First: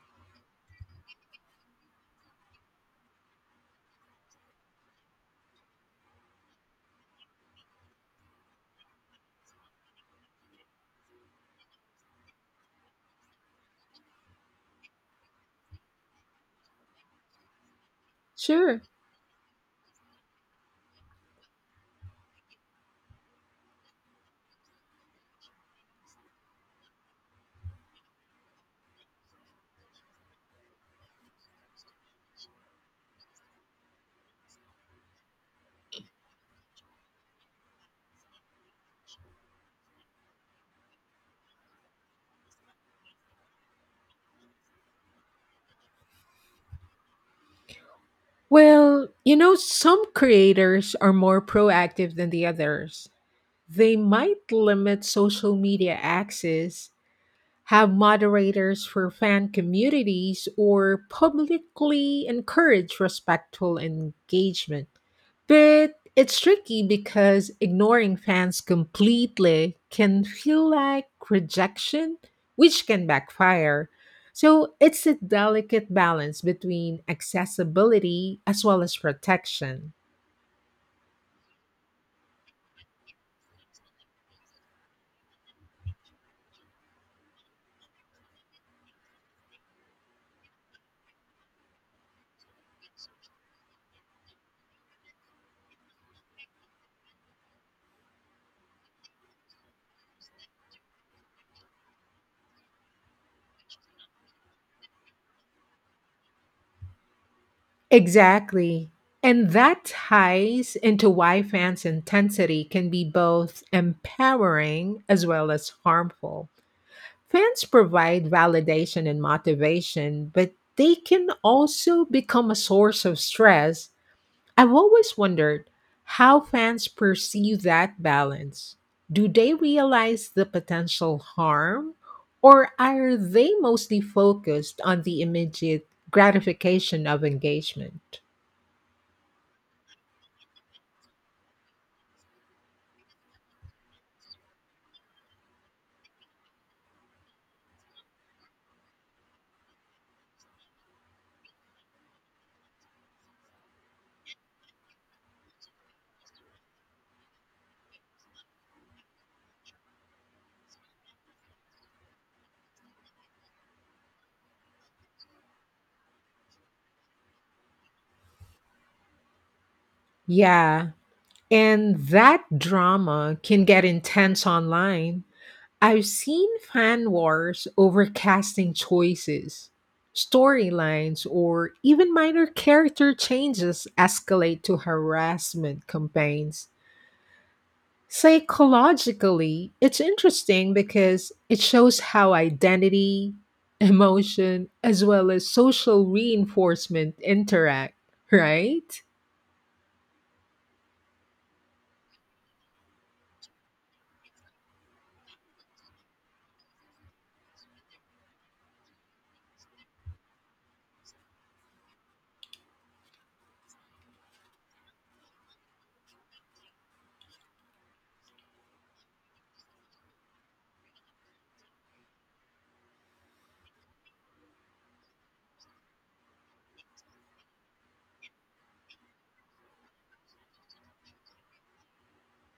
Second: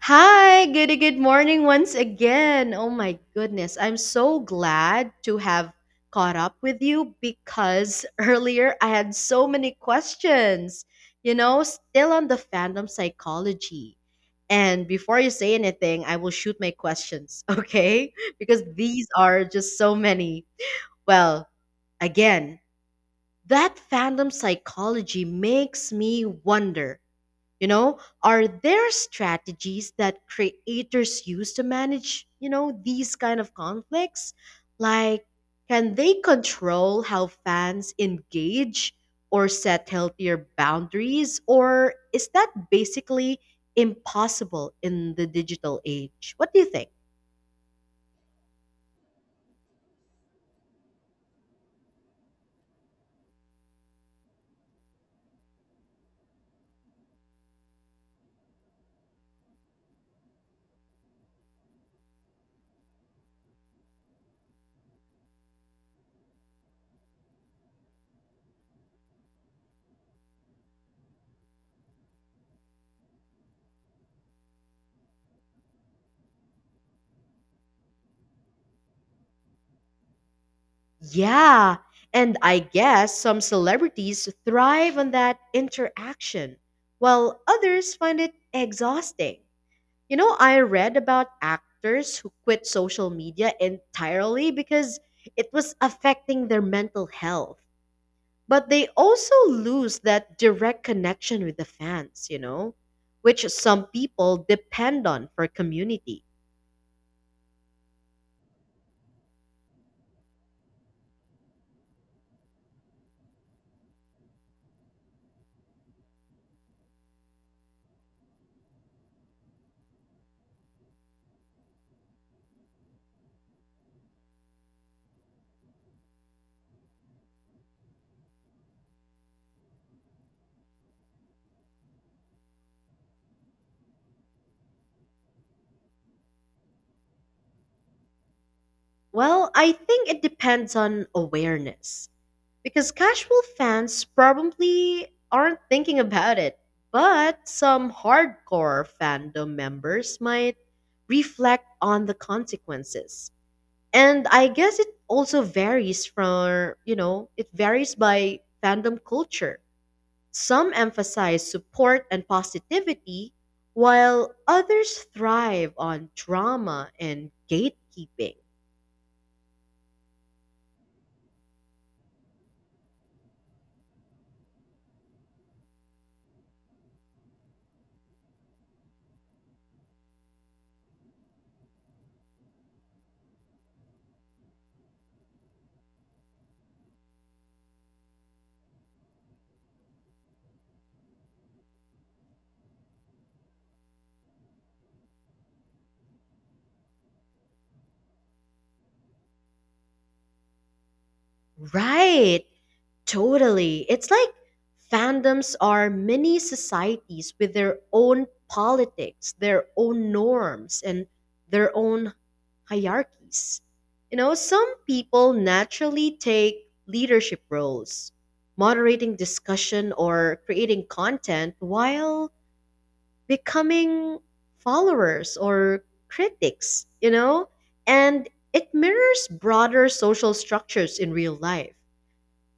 Hi, good morning once again. Oh my goodness, I'm so glad to have caught up with you because earlier I had so many questions, you know, still on the fandom psychology. And before you say anything, I will shoot my questions, okay? Because Sure. these are just so many. Well, again, that fandom psychology makes me wonder, you know, are there strategies that creators use to manage, you know, these kind of conflicts, like can they control how fans engage or set healthier boundaries, or is that basically impossible in the digital age? What do you think? Well, you know, some creators are more proactive than the others. They might limit social media access, have moderators for fan communities, or publicly encourage respectful engagement. But it's tricky because ignoring fans completely can feel like rejection, which can backfire. So it's a delicate balance between accessibility as well as protection. Yeah, and I guess some celebrities thrive on that interaction while others find it exhausting. You know, I read about actors who quit social media entirely because it was affecting their mental health. But they also lose that direct connection with the fans, you know, which some people depend on for community. Exactly. And that ties into why fans' intensity can be both empowering as well as harmful. Fans provide validation and motivation, but they can also become a source of stress. I've always wondered how fans perceive that balance. Do they realize the potential harm, or are they mostly focused on the immediate gratification of engagement? Well, I think it depends on awareness because casual fans probably aren't thinking about it, but some hardcore fandom members might reflect on the consequences. And I guess it also varies from, you know, it varies by fandom culture. Some emphasize support and positivity while others thrive on drama and gatekeeping. Yeah, and that drama can get intense online. I've seen fan wars over casting choices, storylines, or even minor character changes escalate to harassment campaigns. Psychologically, it's interesting because it shows how identity, emotion, as well as social reinforcement interact, right? Right. Totally. It's like fandoms are mini societies with their own politics, their own norms, and their own hierarchies. You know, some people naturally take leadership roles, moderating discussion or creating content while becoming followers or critics, you know? And it mirrors broader social structures in real life,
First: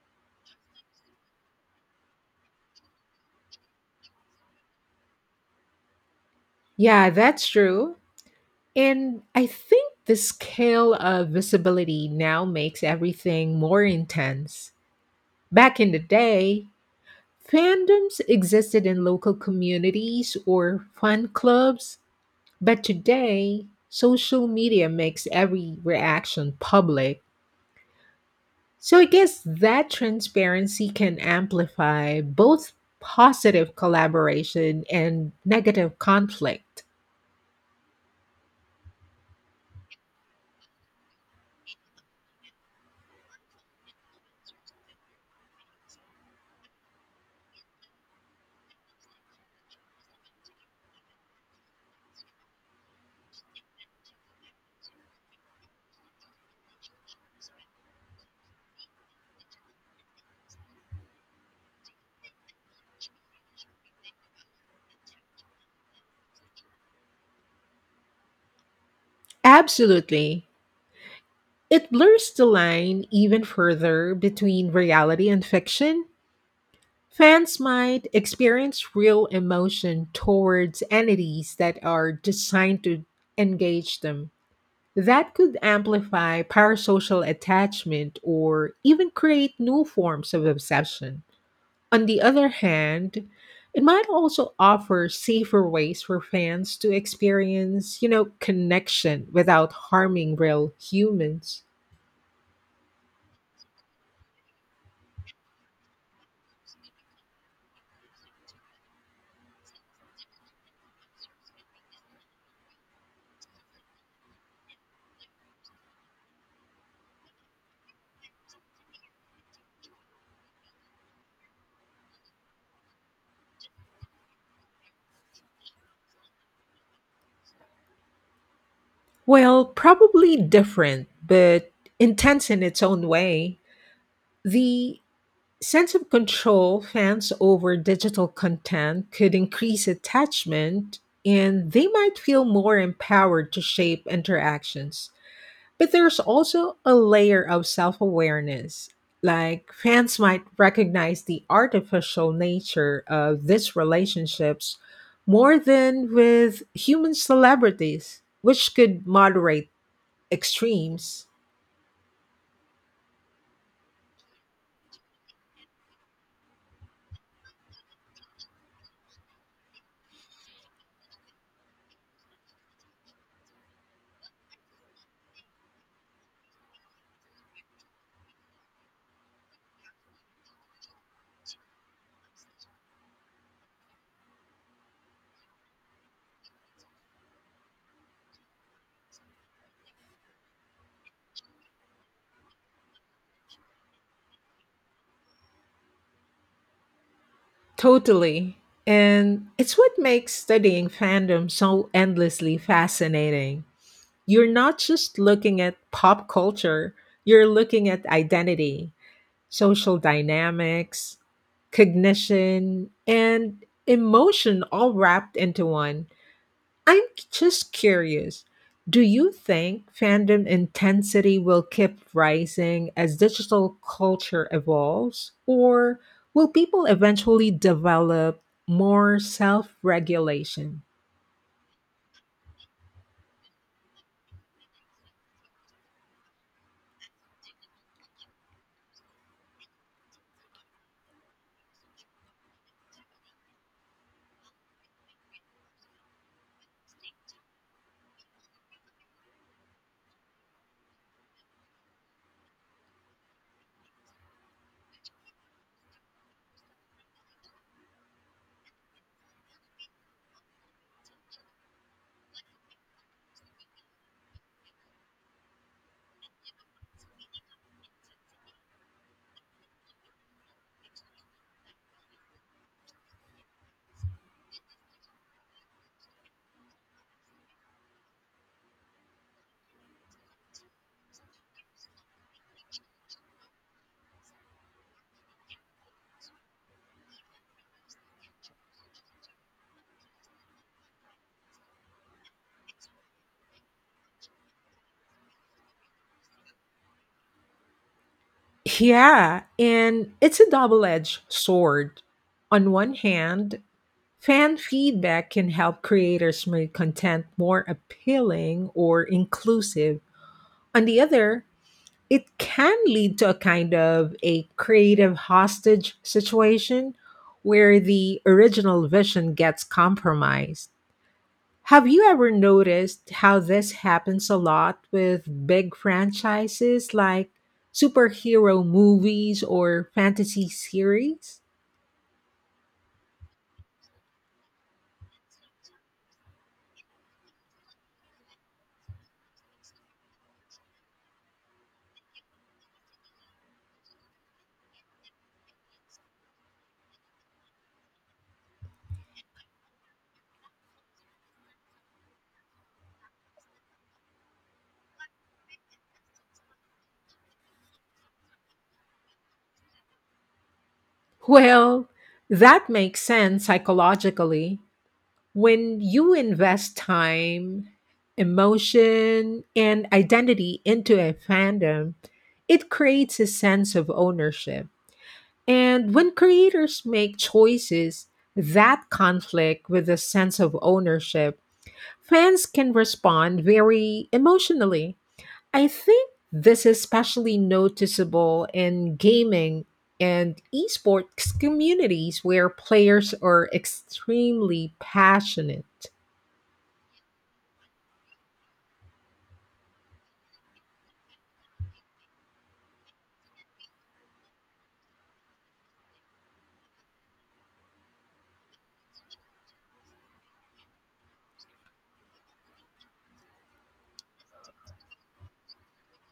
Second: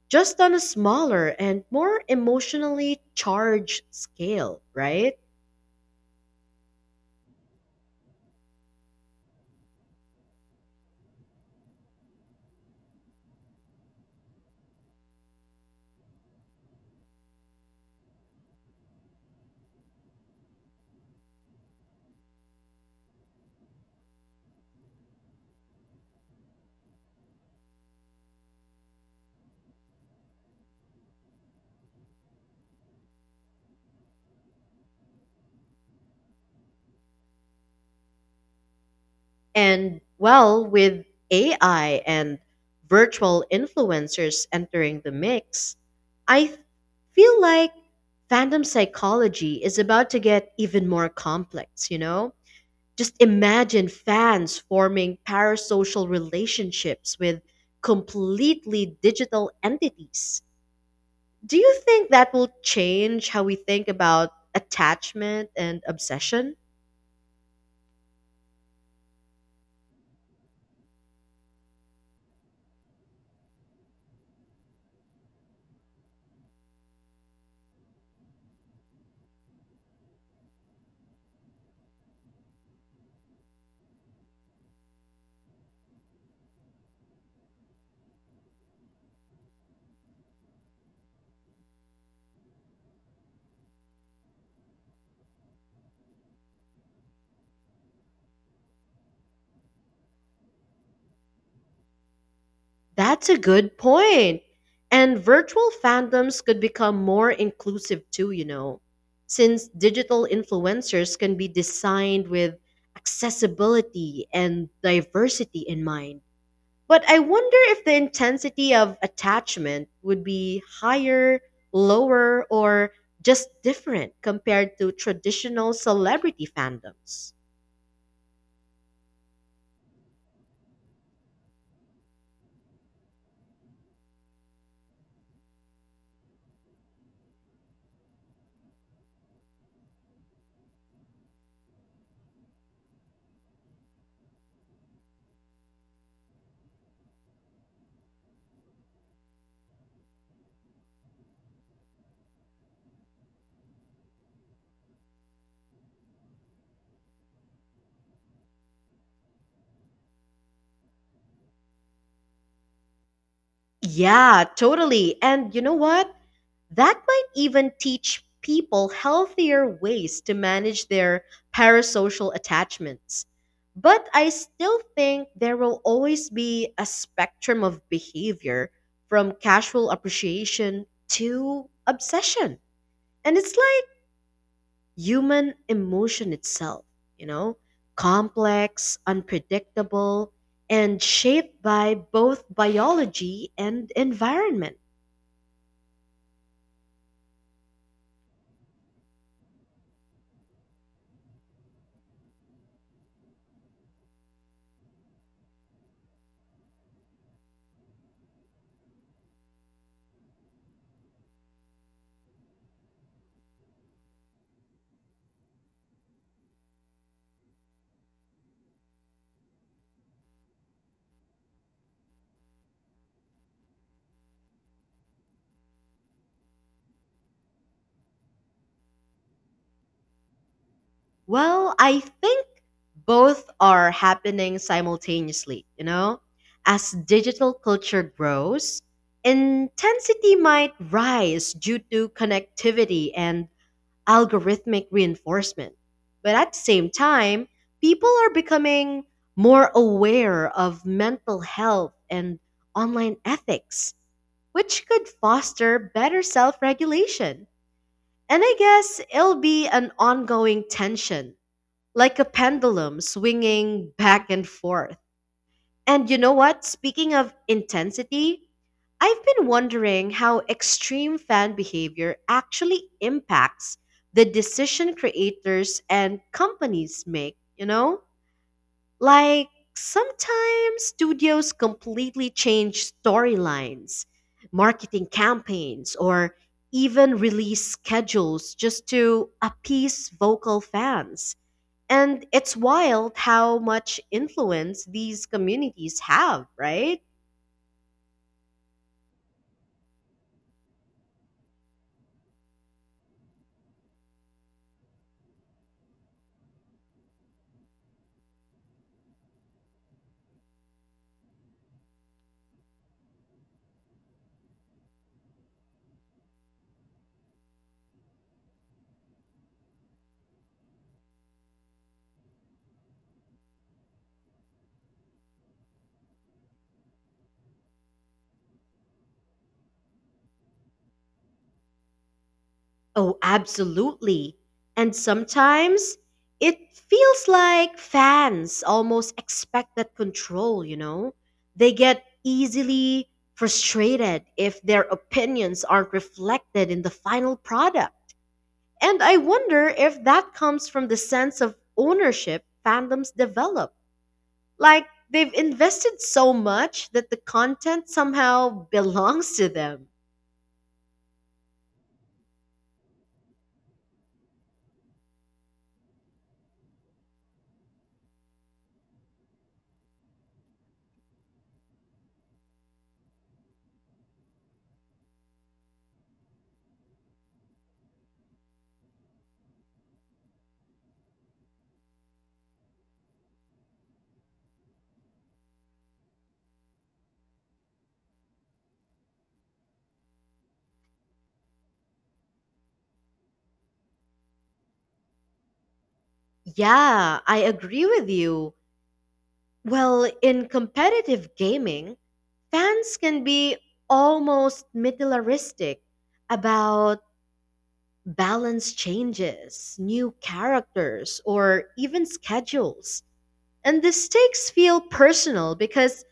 just on a smaller and more emotionally charged scale, right? Yeah, that's true. And I think the scale of visibility now makes everything more intense. Back in the day, fandoms existed in local communities or fan clubs, but today, social media makes every reaction public. So I guess that transparency can amplify both positive collaboration and negative conflict. And well, with AI and virtual influencers entering the mix, I feel like fandom psychology is about to get even more complex, you know? Just imagine fans forming parasocial relationships with completely digital entities. Do you think that will change how we think about attachment and obsession? Absolutely. It blurs the line even further between reality and fiction. Fans might experience real emotion towards entities that are designed to engage them. That could amplify parasocial attachment or even create new forms of obsession. On the other hand, it might also offer safer ways for fans to experience, connection without harming real humans. That's a good point. And virtual fandoms could become more inclusive too, you know, since digital influencers can be designed with accessibility and diversity in mind. But I wonder if the intensity of attachment would be higher, lower, or just different compared to traditional celebrity fandoms. Well, probably different, but intense in its own way. The sense of control fans over digital content could increase attachment, and they might feel more empowered to shape interactions. But there's also a layer of self awareness. Like, fans might recognize the artificial nature of these relationships more than with human celebrities, which could moderate extremes. Yeah, totally. And you know what? That might even teach people healthier ways to manage their parasocial attachments. But I still think there will always be a spectrum of behavior from casual appreciation to obsession. And it's like human emotion itself, you know, complex, unpredictable, and shaped by both biology and environment. Totally. And it's what makes studying fandom so endlessly fascinating. You're not just looking at pop culture, you're looking at identity, social dynamics, cognition, and emotion all wrapped into one. I'm just curious. Do you think fandom intensity will keep rising as digital culture evolves? Or will people eventually develop more self regulation? Well, I think both are happening simultaneously, you know? As digital culture grows, intensity might rise due to connectivity and algorithmic reinforcement. But at the same time, people are becoming more aware of mental health and online ethics, which could foster better self regulation. And I guess it'll be an ongoing tension, like a pendulum swinging back and forth. And you know what? Speaking of intensity, I've been wondering how extreme fan behavior actually impacts the decision creators and companies make, you know? Like sometimes studios completely change storylines, marketing campaigns, or even release schedules just to appease vocal fans. And it's wild how much influence these communities have, right? Yeah, and it's a double edged sword. On one hand, fan feedback can help creators make content more appealing or inclusive. On the other, it can lead to a kind of a creative hostage situation where the original vision gets compromised. Have you ever noticed how this happens a lot with big franchises like superhero movies or fantasy series? Oh, absolutely. And sometimes it feels like fans almost expect that control, you know? They get easily frustrated if their opinions aren't reflected in the final product. And I wonder if that comes from the sense of ownership fandoms develop. Like they've invested so much that the content somehow belongs to them. Well, that makes sense psychologically. When you invest time, emotion, and identity into a fandom, it creates a sense of ownership. And when creators make choices that conflict with a sense of ownership, fans can respond very emotionally. I think this is especially noticeable in gaming and esports communities where players are extremely passionate. Yeah, I agree with you. Well, in competitive gaming, fans can be almost militaristic about balance changes, new characters, or even schedules. And the stakes feel personal because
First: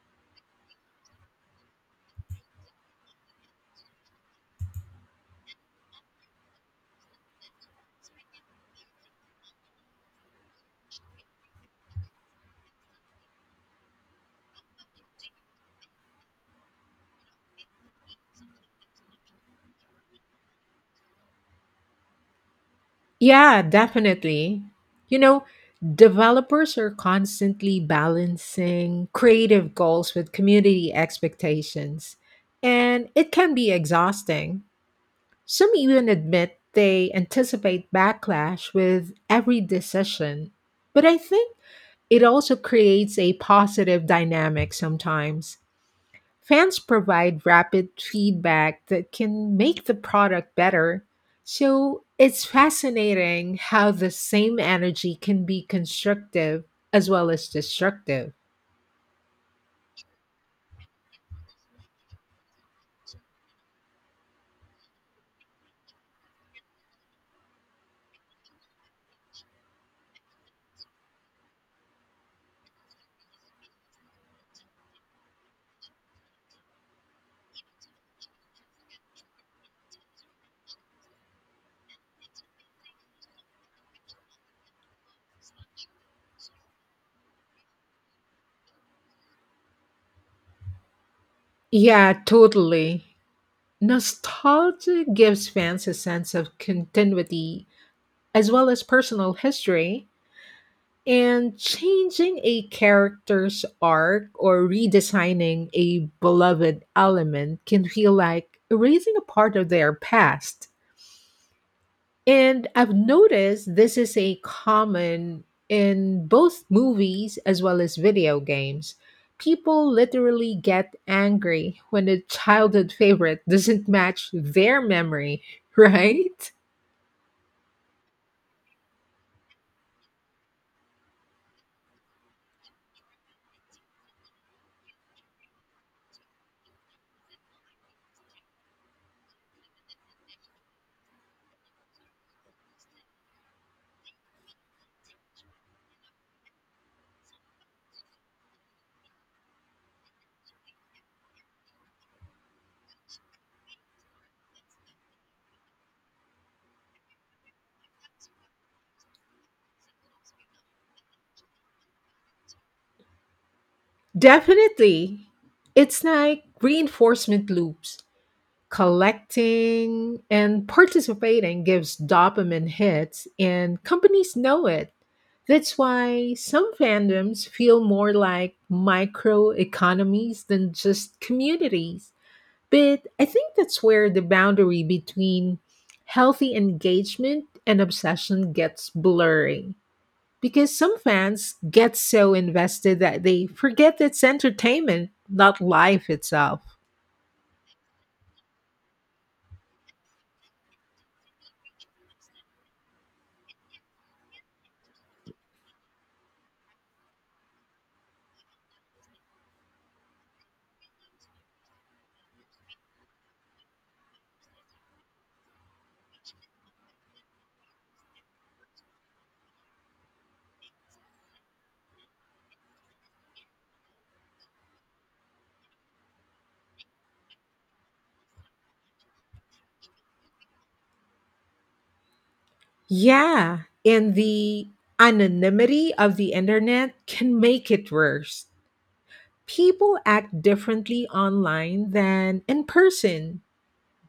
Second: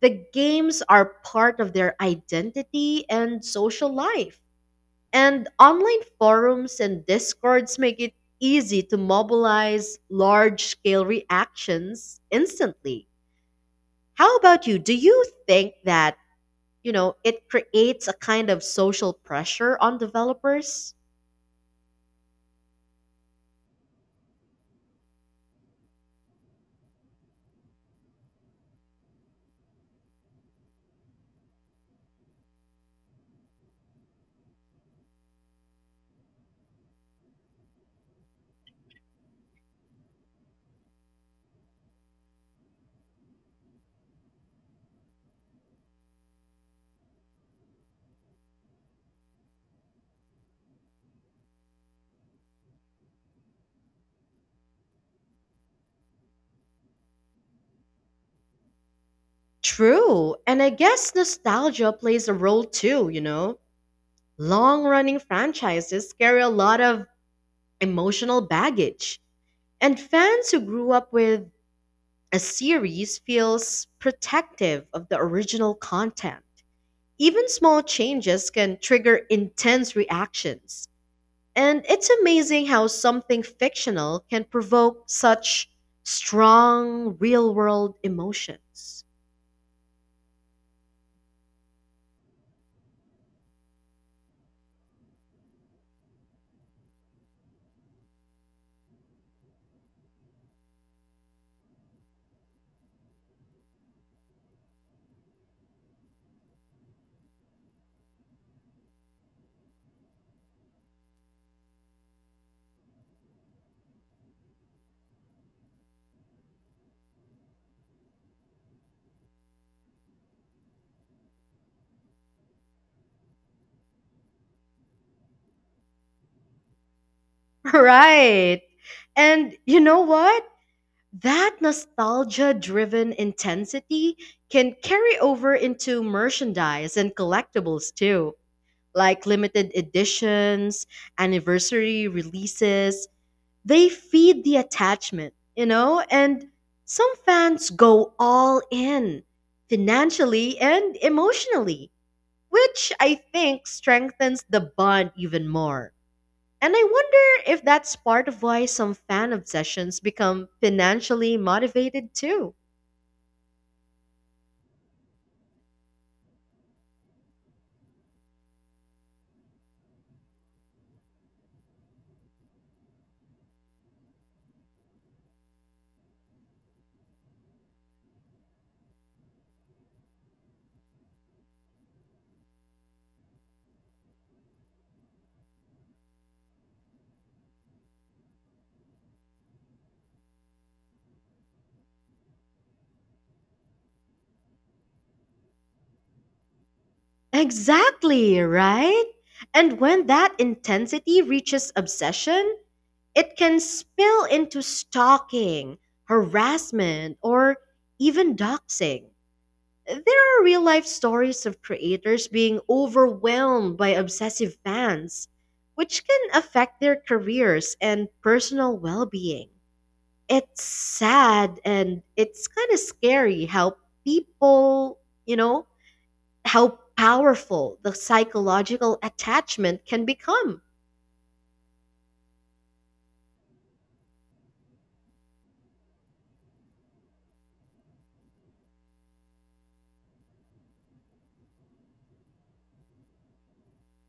the games are part of their identity and social life. And online forums and discords make it easy to mobilize large scale reactions instantly. How about you? Do you think that, you know, it creates a kind of social pressure on developers? Yeah, definitely. You know, developers are constantly balancing creative goals with community expectations, and it can be exhausting. Some even admit they anticipate backlash with every decision. But I think it also creates a positive dynamic sometimes. Fans provide rapid feedback that can make the product better. So it's fascinating how the same energy can be constructive as well as destructive. True. And I guess nostalgia plays a role too, you know? Long running franchises carry a lot of emotional baggage. And fans who grew up with a series feels protective of the original content. Even small changes can trigger intense reactions. And it's amazing how something fictional can provoke such strong real world emotions. Yeah, totally. Nostalgia gives fans a sense of continuity as well as personal history, and changing a character's arc or redesigning a beloved element can feel like erasing a part of their past. And I've noticed this is a common in both movies as well as video games. People literally get angry when a childhood favorite doesn't match their memory, right? Right. And you know what? That nostalgia driven intensity can carry over into merchandise and collectibles too. Like limited editions, anniversary releases. They feed the attachment, you know? And some fans go all in financially and emotionally, which I think strengthens the bond even more. And I wonder if that's part of why some fan obsessions become financially motivated too. Definitely. It's like reinforcement loops. Collecting and participating gives dopamine hits, and companies know it. That's why some fandoms feel more like micro economies than just communities. But I think that's where the boundary between healthy engagement and obsession gets blurry. Because some fans get so invested that they forget it's entertainment, not life itself. Exactly, right? And when that intensity reaches obsession, it can spill into stalking, harassment, or even doxing. There are real life stories of creators being overwhelmed by obsessive fans, which can affect their careers and personal well being. It's sad and it's kind of scary how people, you know, how powerful the psychological attachment can become. Yeah, and the anonymity of the internet can make it worse. People act differently online than in person.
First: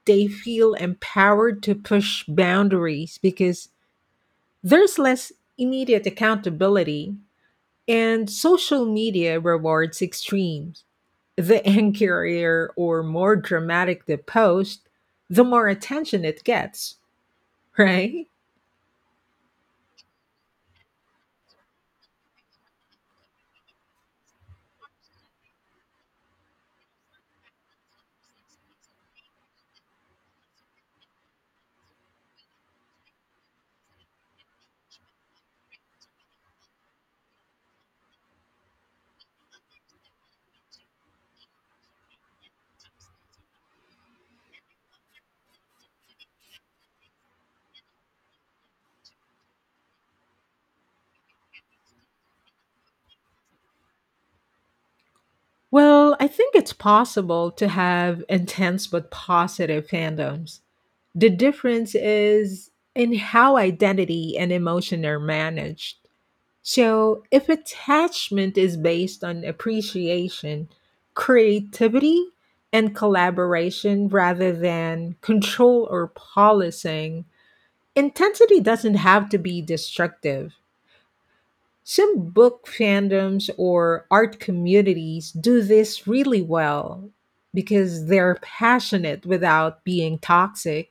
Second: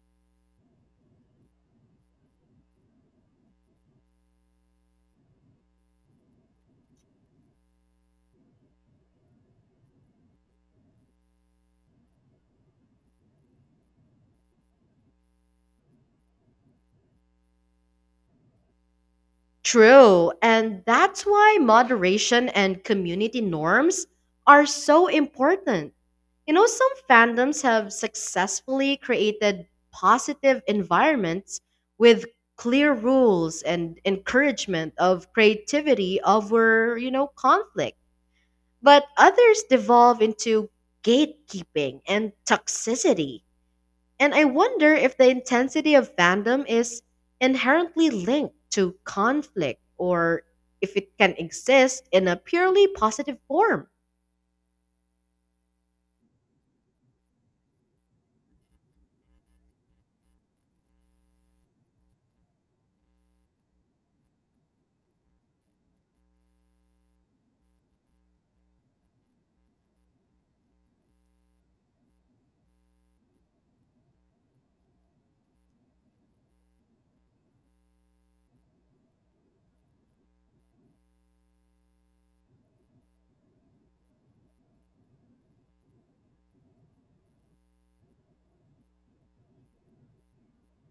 They feel empowered to push boundaries because there's less immediate accountability, and social media rewards extremes. The angrier or more dramatic the post, the more attention it gets, right? True, and that's why moderation and community norms are so important. You know, some fandoms have successfully created positive environments with clear rules and encouragement of creativity over, you know, conflict. But others devolve into gatekeeping and toxicity. And I wonder if the intensity of fandom is inherently linked to conflict, or if it can exist in a purely positive form. Well, I think it's possible to have intense but positive fandoms. The difference is in how identity and emotion are managed. So, if attachment is based on appreciation, creativity, and collaboration rather than control or policing, intensity doesn't have to be destructive. Some book fandoms or art communities do this really well because they're passionate without being toxic.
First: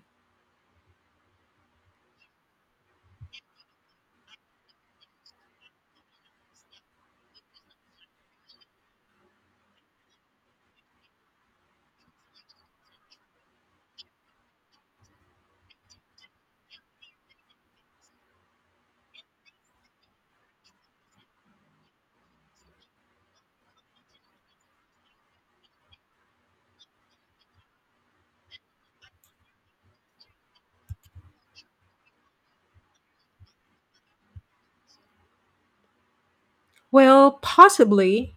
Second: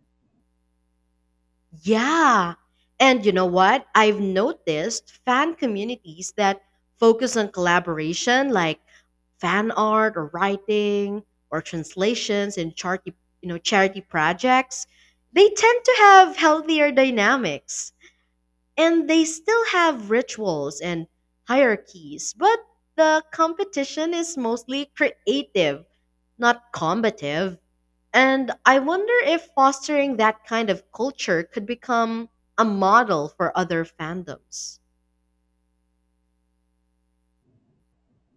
Yeah. And you know what? I've noticed fan communities that focus on collaboration, like fan art or writing or translations and charity, you know, charity projects, they tend to have healthier dynamics. And they still have rituals and hierarchies, but the competition is mostly creative, not combative. And I wonder if fostering that kind of culture could become a model for other fandoms. Well, possibly.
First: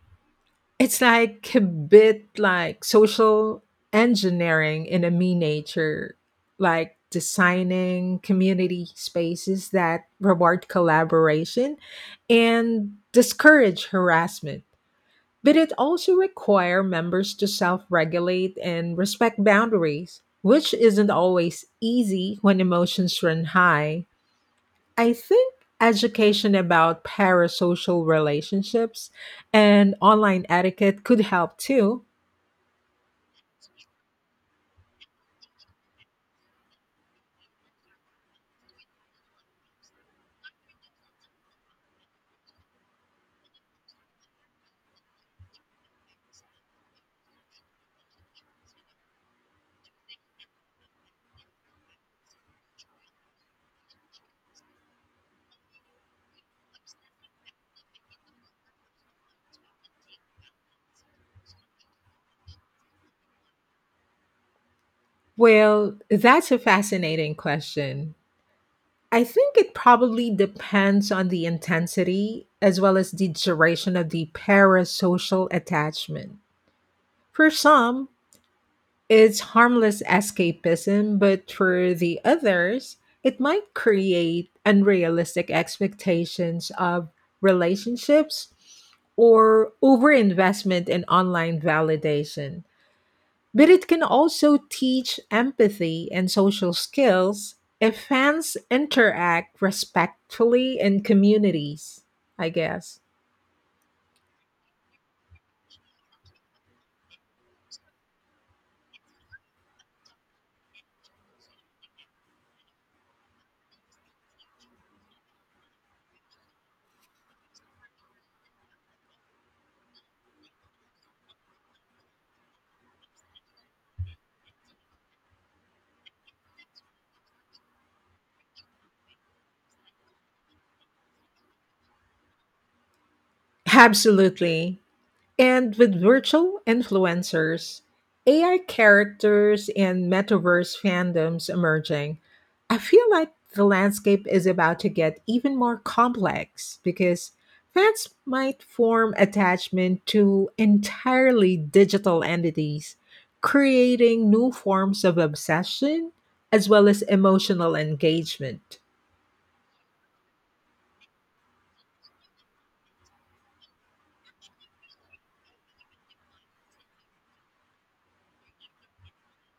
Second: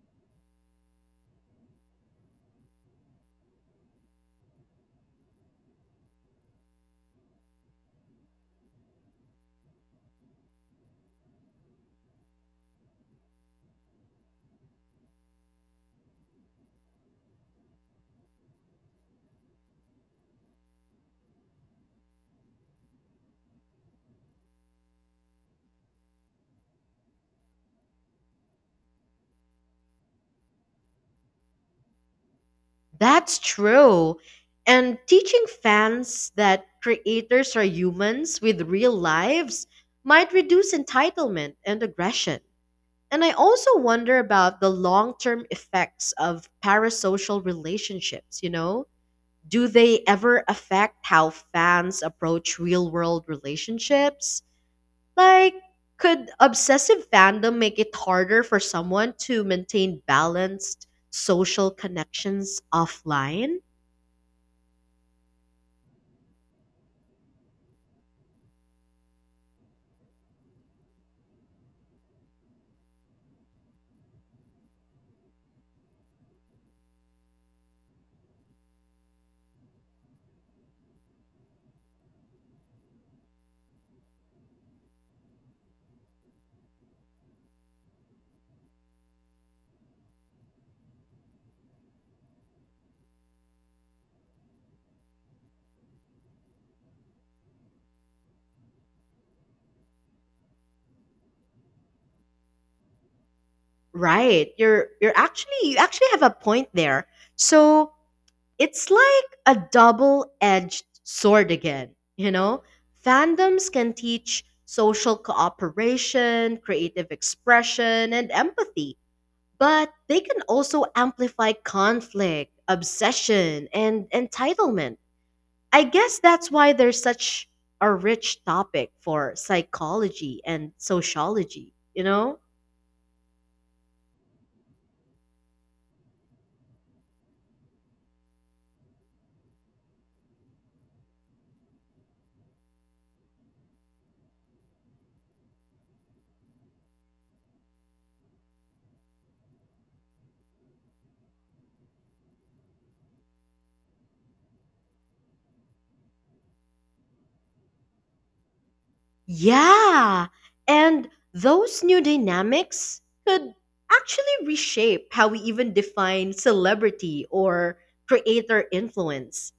It's like a bit like social engineering in a miniature, like designing community spaces that reward collaboration and discourage harassment. But it also requires members to self-regulate and respect boundaries, which isn't always easy when emotions run high. I think education about parasocial relationships and online etiquette could help too. That's true. And teaching fans that creators are humans with real lives might reduce entitlement and aggression. And I also wonder about the long term effects of parasocial relationships, you know? Do they ever affect how fans approach real world relationships? Like, could obsessive fandom make it harder for someone to maintain balanced social connections offline? Well, that's a fascinating question. I think it probably depends on the intensity as well as the duration of the parasocial attachment. For some, it's harmless escapism, but for the others, it might create unrealistic expectations of relationships or overinvestment in online validation. But it can also teach empathy and social skills if fans interact respectfully in communities, I guess. Right. You're actually, you actually have a point there. So it's like a double edged sword again, you know? Fandoms can teach social cooperation, creative expression, and empathy, but they can also amplify conflict, obsession, and entitlement. I guess that's why they're such a rich topic for psychology and sociology, you know? Absolutely. And with virtual influencers, AI characters, and metaverse fandoms emerging, I feel like the landscape is about to get even more complex because fans might form attachment to entirely digital entities, creating new forms of obsession as well as emotional engagement. Yeah, and those new dynamics could actually reshape how we even define celebrity or creator influence.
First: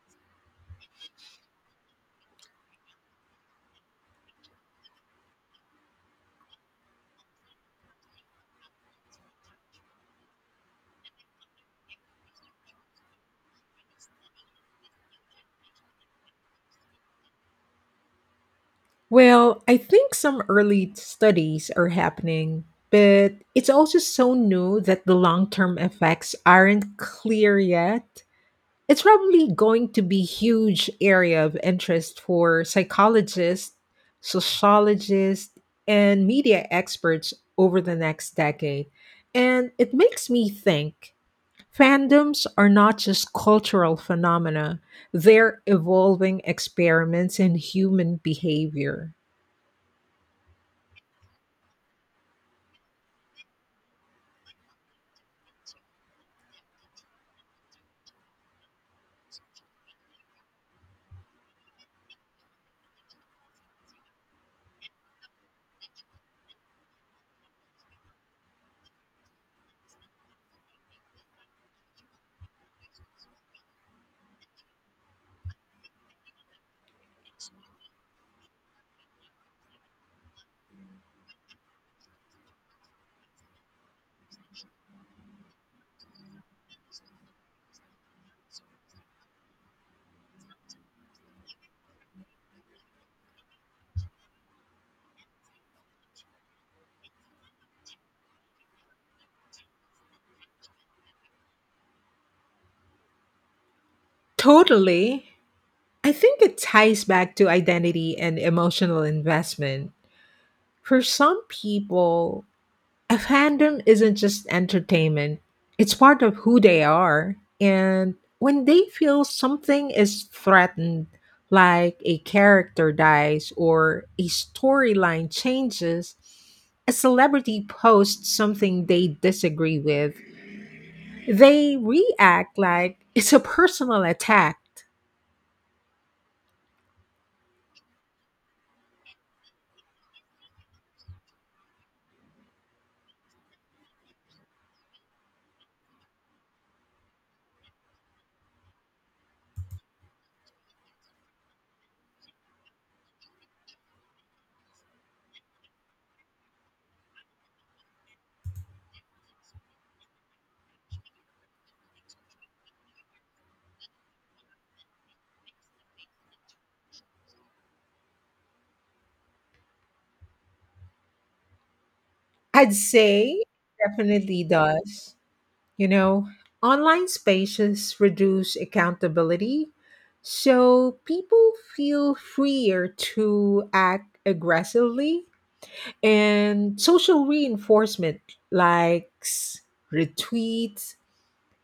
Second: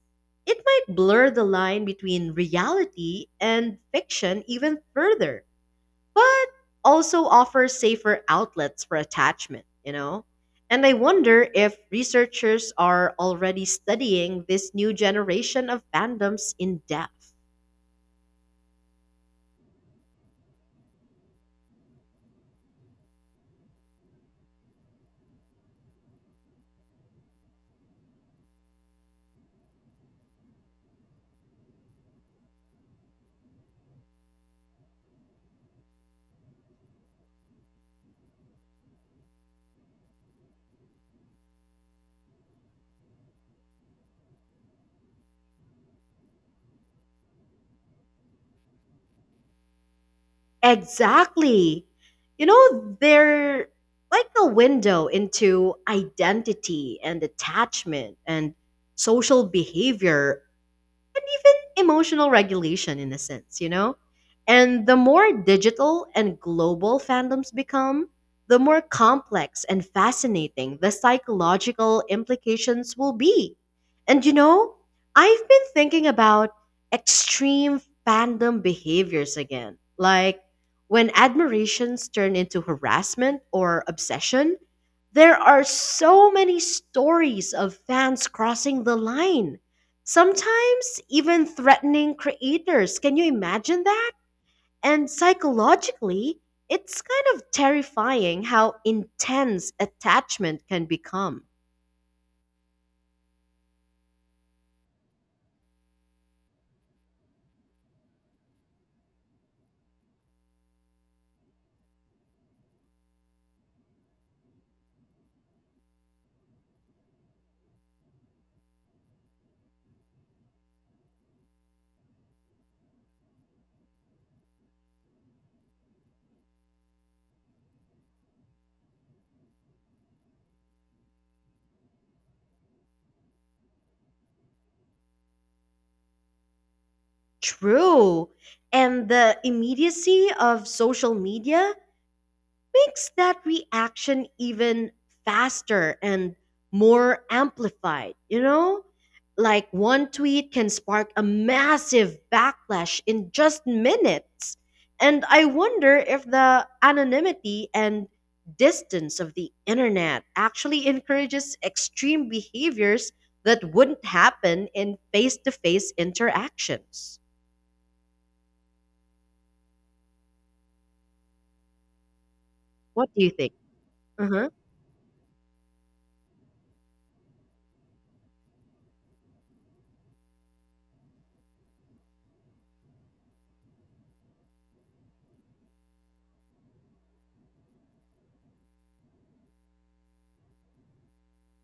It might blur the line between reality and fiction even further, but also offer safer outlets for attachment, you know? And I wonder if researchers are already studying this new generation of fandoms in depth. Well, I think some early studies are happening, but it's also so new that the long term effects aren't clear yet. It's probably going to be huge area of interest for psychologists, sociologists, and media experts over the next decade. And it makes me think fandoms are not just cultural phenomena, they're evolving experiments in human behavior. Exactly. You know, they're like a window into identity and attachment and social behavior and even emotional regulation in a sense, you know? And the more digital and global fandoms become, the more complex and fascinating the psychological implications will be. And you know, I've been thinking about extreme fandom behaviors again, like when admirations turn into harassment or obsession. There are so many stories of fans crossing the line, sometimes even threatening creators. Can you imagine that? And psychologically, it's kind of terrifying how intense attachment can become. Totally. I think it ties back to identity and emotional investment. For some people, a fandom isn't just entertainment, it's part of who they are. And when they feel something is threatened, like a character dies or a storyline changes, a celebrity posts something they disagree with, they react like it's a personal attack. True. And the immediacy of social media makes that reaction even faster and more amplified, you know? Like one tweet can spark a massive backlash in just minutes. And I wonder if the anonymity and distance of the internet actually encourages extreme behaviors that wouldn't happen in face to face interactions. I'd What do you say it think? Uh definitely huh. does. You know, online spaces reduce accountability, so people feel freer to act aggressively, and social reinforcement, likes, retweets,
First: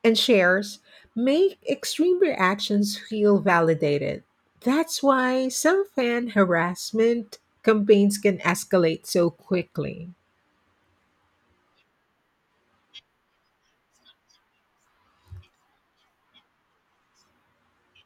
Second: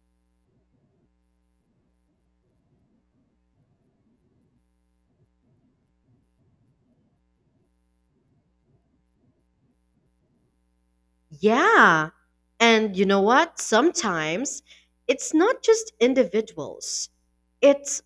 and shares, make extreme reactions feel validated. That's why some fan harassment campaigns can escalate so quickly. Yeah. And you know what? Sometimes it's not just individuals, it's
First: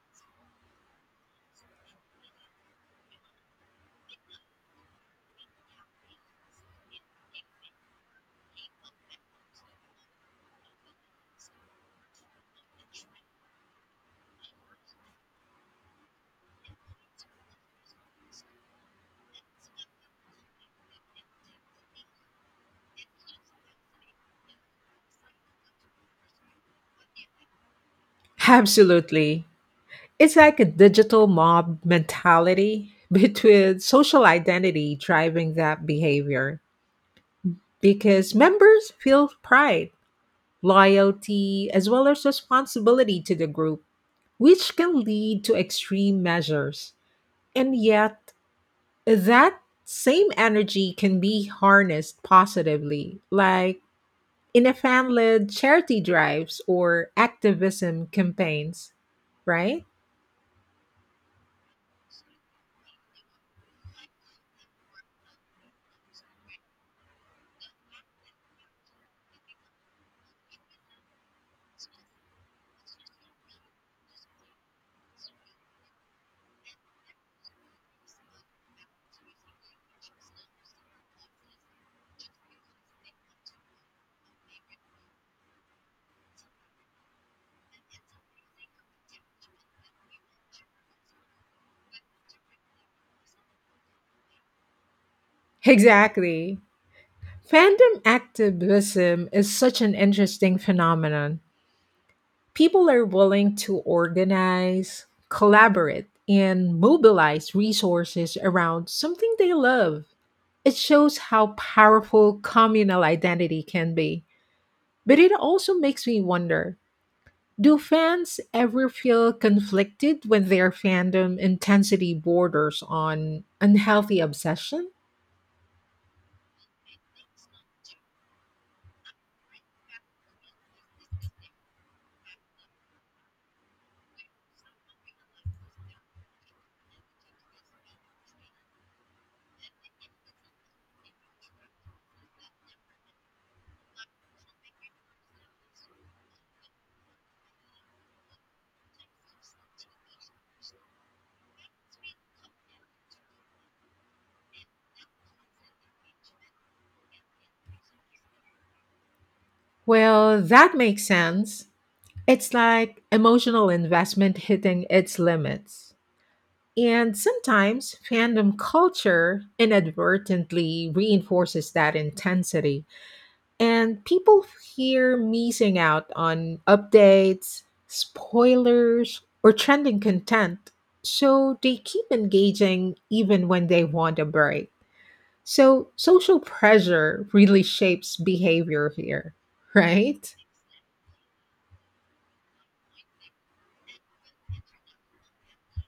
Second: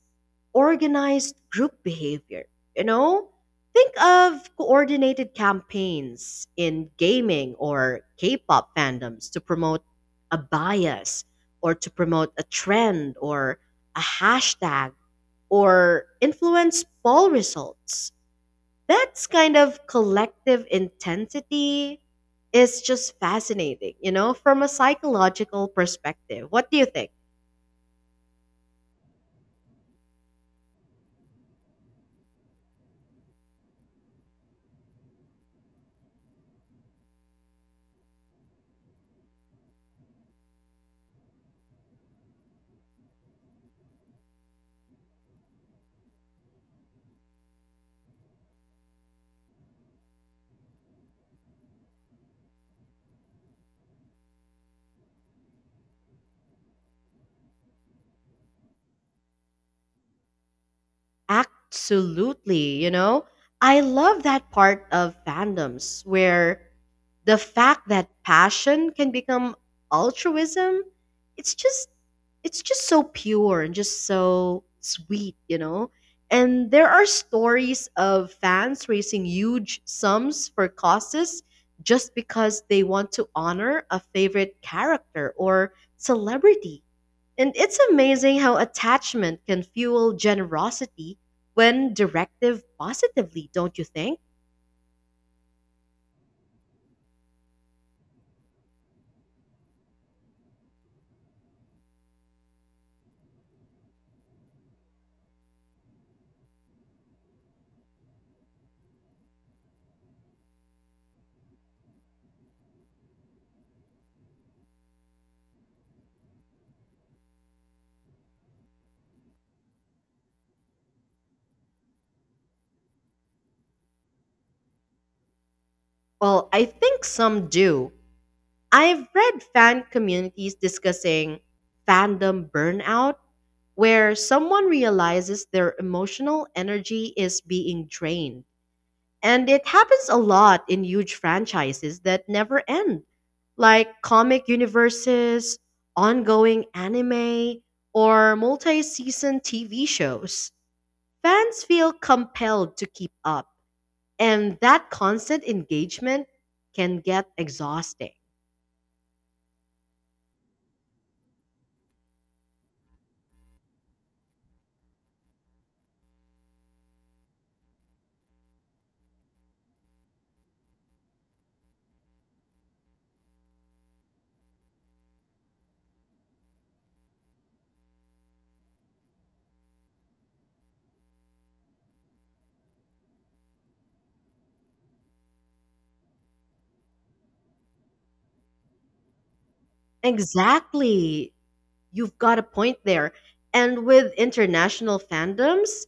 organized group behavior. You know, think of coordinated campaigns in gaming or K pop fandoms to promote a bias or to promote a trend or a hashtag or influence poll results. That's kind of collective intensity is just fascinating, you know, from a psychological perspective. What do you think? Absolutely. It's like a digital mob mentality, but with social identity driving that behavior because members feel pride, loyalty, as well as responsibility to the group, which can lead to extreme measures. And yet, that same energy can be harnessed positively, like in a fan led charity drives or activism campaigns, right? Absolutely, you know? I love that part of fandoms where the fact that passion can become altruism, it's just it's just so pure and just so sweet, you know? And there are stories of fans raising huge sums for causes just because they want to honor a favorite character or celebrity. And it's amazing how attachment can fuel generosity when directive positively, don't you think? Exactly. Fandom activism is such an interesting phenomenon. People are willing to organize, collaborate, and mobilize resources around something they love. It shows how powerful communal identity can be. But it also makes me wonder, do fans ever feel conflicted when their fandom intensity borders on unhealthy obsession? Well, I think some do. I've read fan communities discussing fandom burnout, where someone realizes their emotional energy is being drained. And it happens a lot in huge franchises that never end, like comic universes, ongoing anime, or multi season TV shows. Fans feel compelled to keep up, and that constant engagement can get exhausting. Well, that makes sense. It's like emotional investment hitting its limits. And sometimes fandom culture inadvertently reinforces that intensity, and people fear missing out on updates, spoilers, or trending content. So they keep engaging even when they want a break. So social pressure really shapes behavior here, right? Exactly. You've got a point there. And with international fandoms,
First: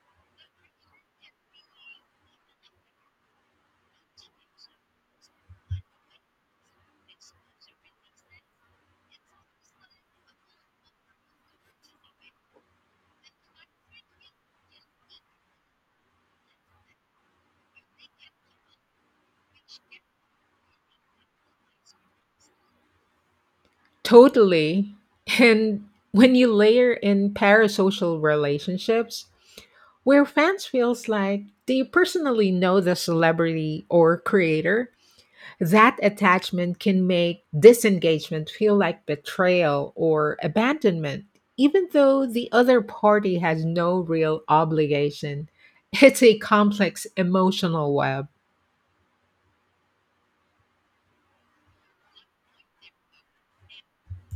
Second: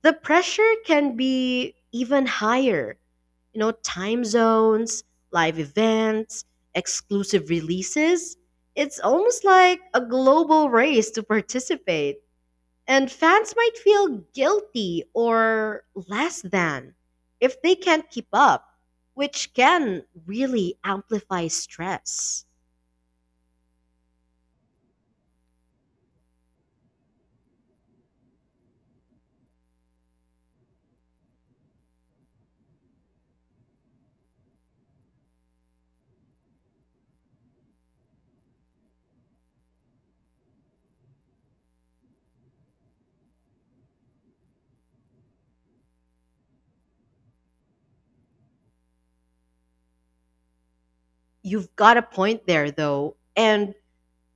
the pressure can be even higher. You know, time zones, live events, exclusive releases. It's almost like a global race to participate. And fans might feel guilty or less than if they can't keep up, which can really amplify stress. Totally. And when you layer in parasocial relationships, where fans feels like they personally know the celebrity or creator, that attachment can make disengagement feel like betrayal or abandonment, even though the other party has no real obligation. It's a complex emotional web. You've got a point there, though. And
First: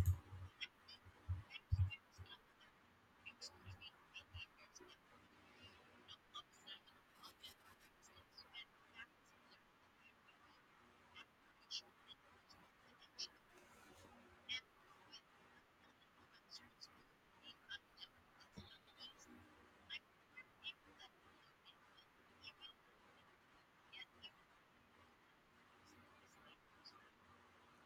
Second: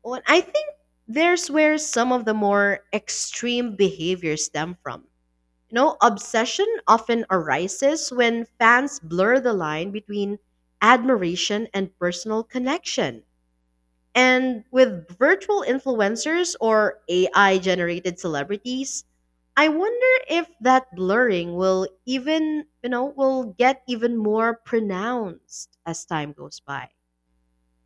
well, I think there's where some of the more extreme behaviors stem from. You know, obsession often arises when fans blur the line between admiration and personal connection. And with virtual influencers or AI generated celebrities, I wonder if that blurring will even, you know, will get even more pronounced as time goes by.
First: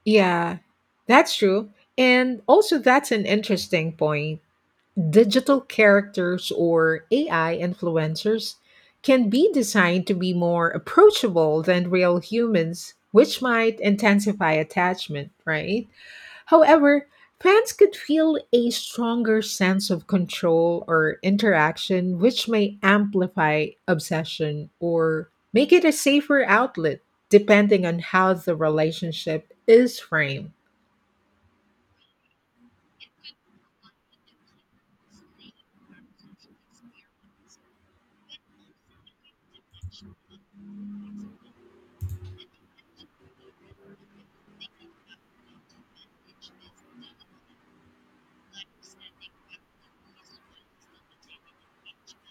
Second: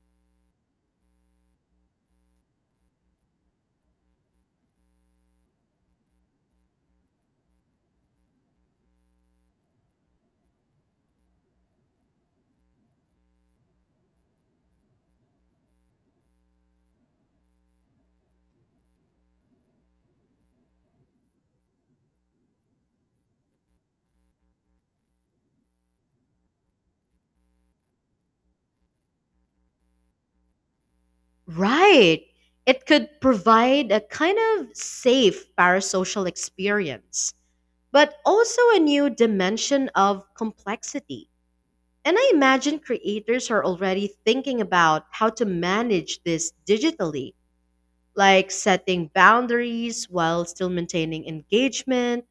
Yeah, that's true. And also, that's an interesting point. Digital characters or AI influencers can be designed to be more approachable than real humans, which might intensify attachment, right? However, fans could feel a stronger sense of control or interaction, which may amplify obsession or make it a safer outlet, depending on how the relationship is framed. Right. It could provide a kind of safe parasocial experience, but also a new dimension of complexity. And I imagine creators are already thinking about how to manage this digitally, like setting boundaries while still maintaining engagement.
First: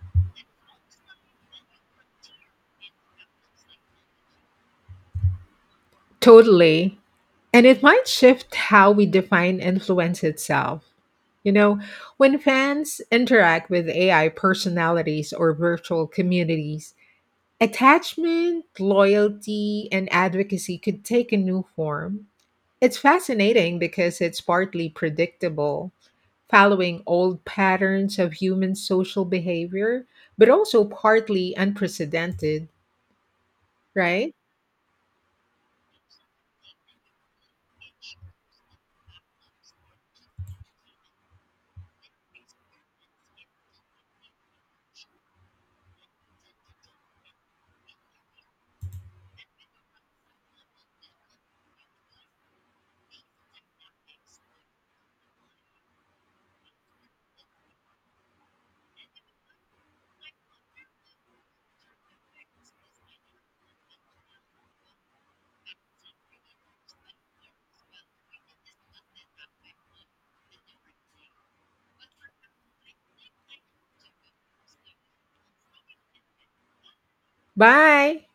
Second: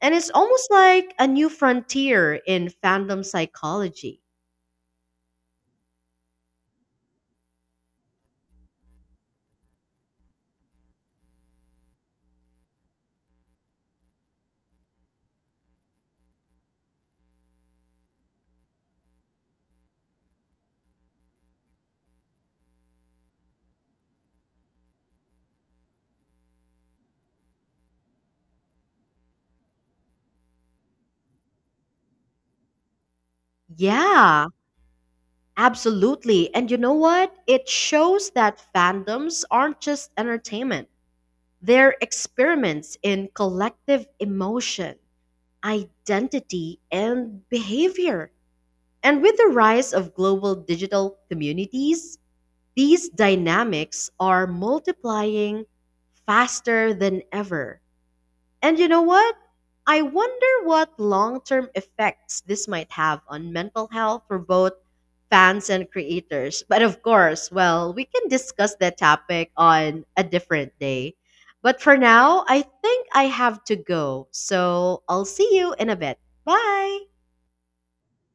And it's almost like a new frontier in fandom psychology. Totally. And it might shift how we define influence itself. You know, when fans interact with AI personalities or virtual communities, attachment, loyalty, and advocacy could take a new form. It's fascinating because it's partly predictable, following old patterns of human social behavior, but also partly unprecedented, right? Yeah, absolutely. And you know what? It shows that fandoms aren't just entertainment, they're experiments in collective emotion, identity, and behavior. And with the rise of global digital communities, these dynamics are multiplying faster than ever. And you know what? I wonder what long term effects this might have on mental health for both fans and creators. But of course, well, we can discuss that topic on a different day. But for now, I think I have to go. So I'll see you in a bit. Bye. Bye.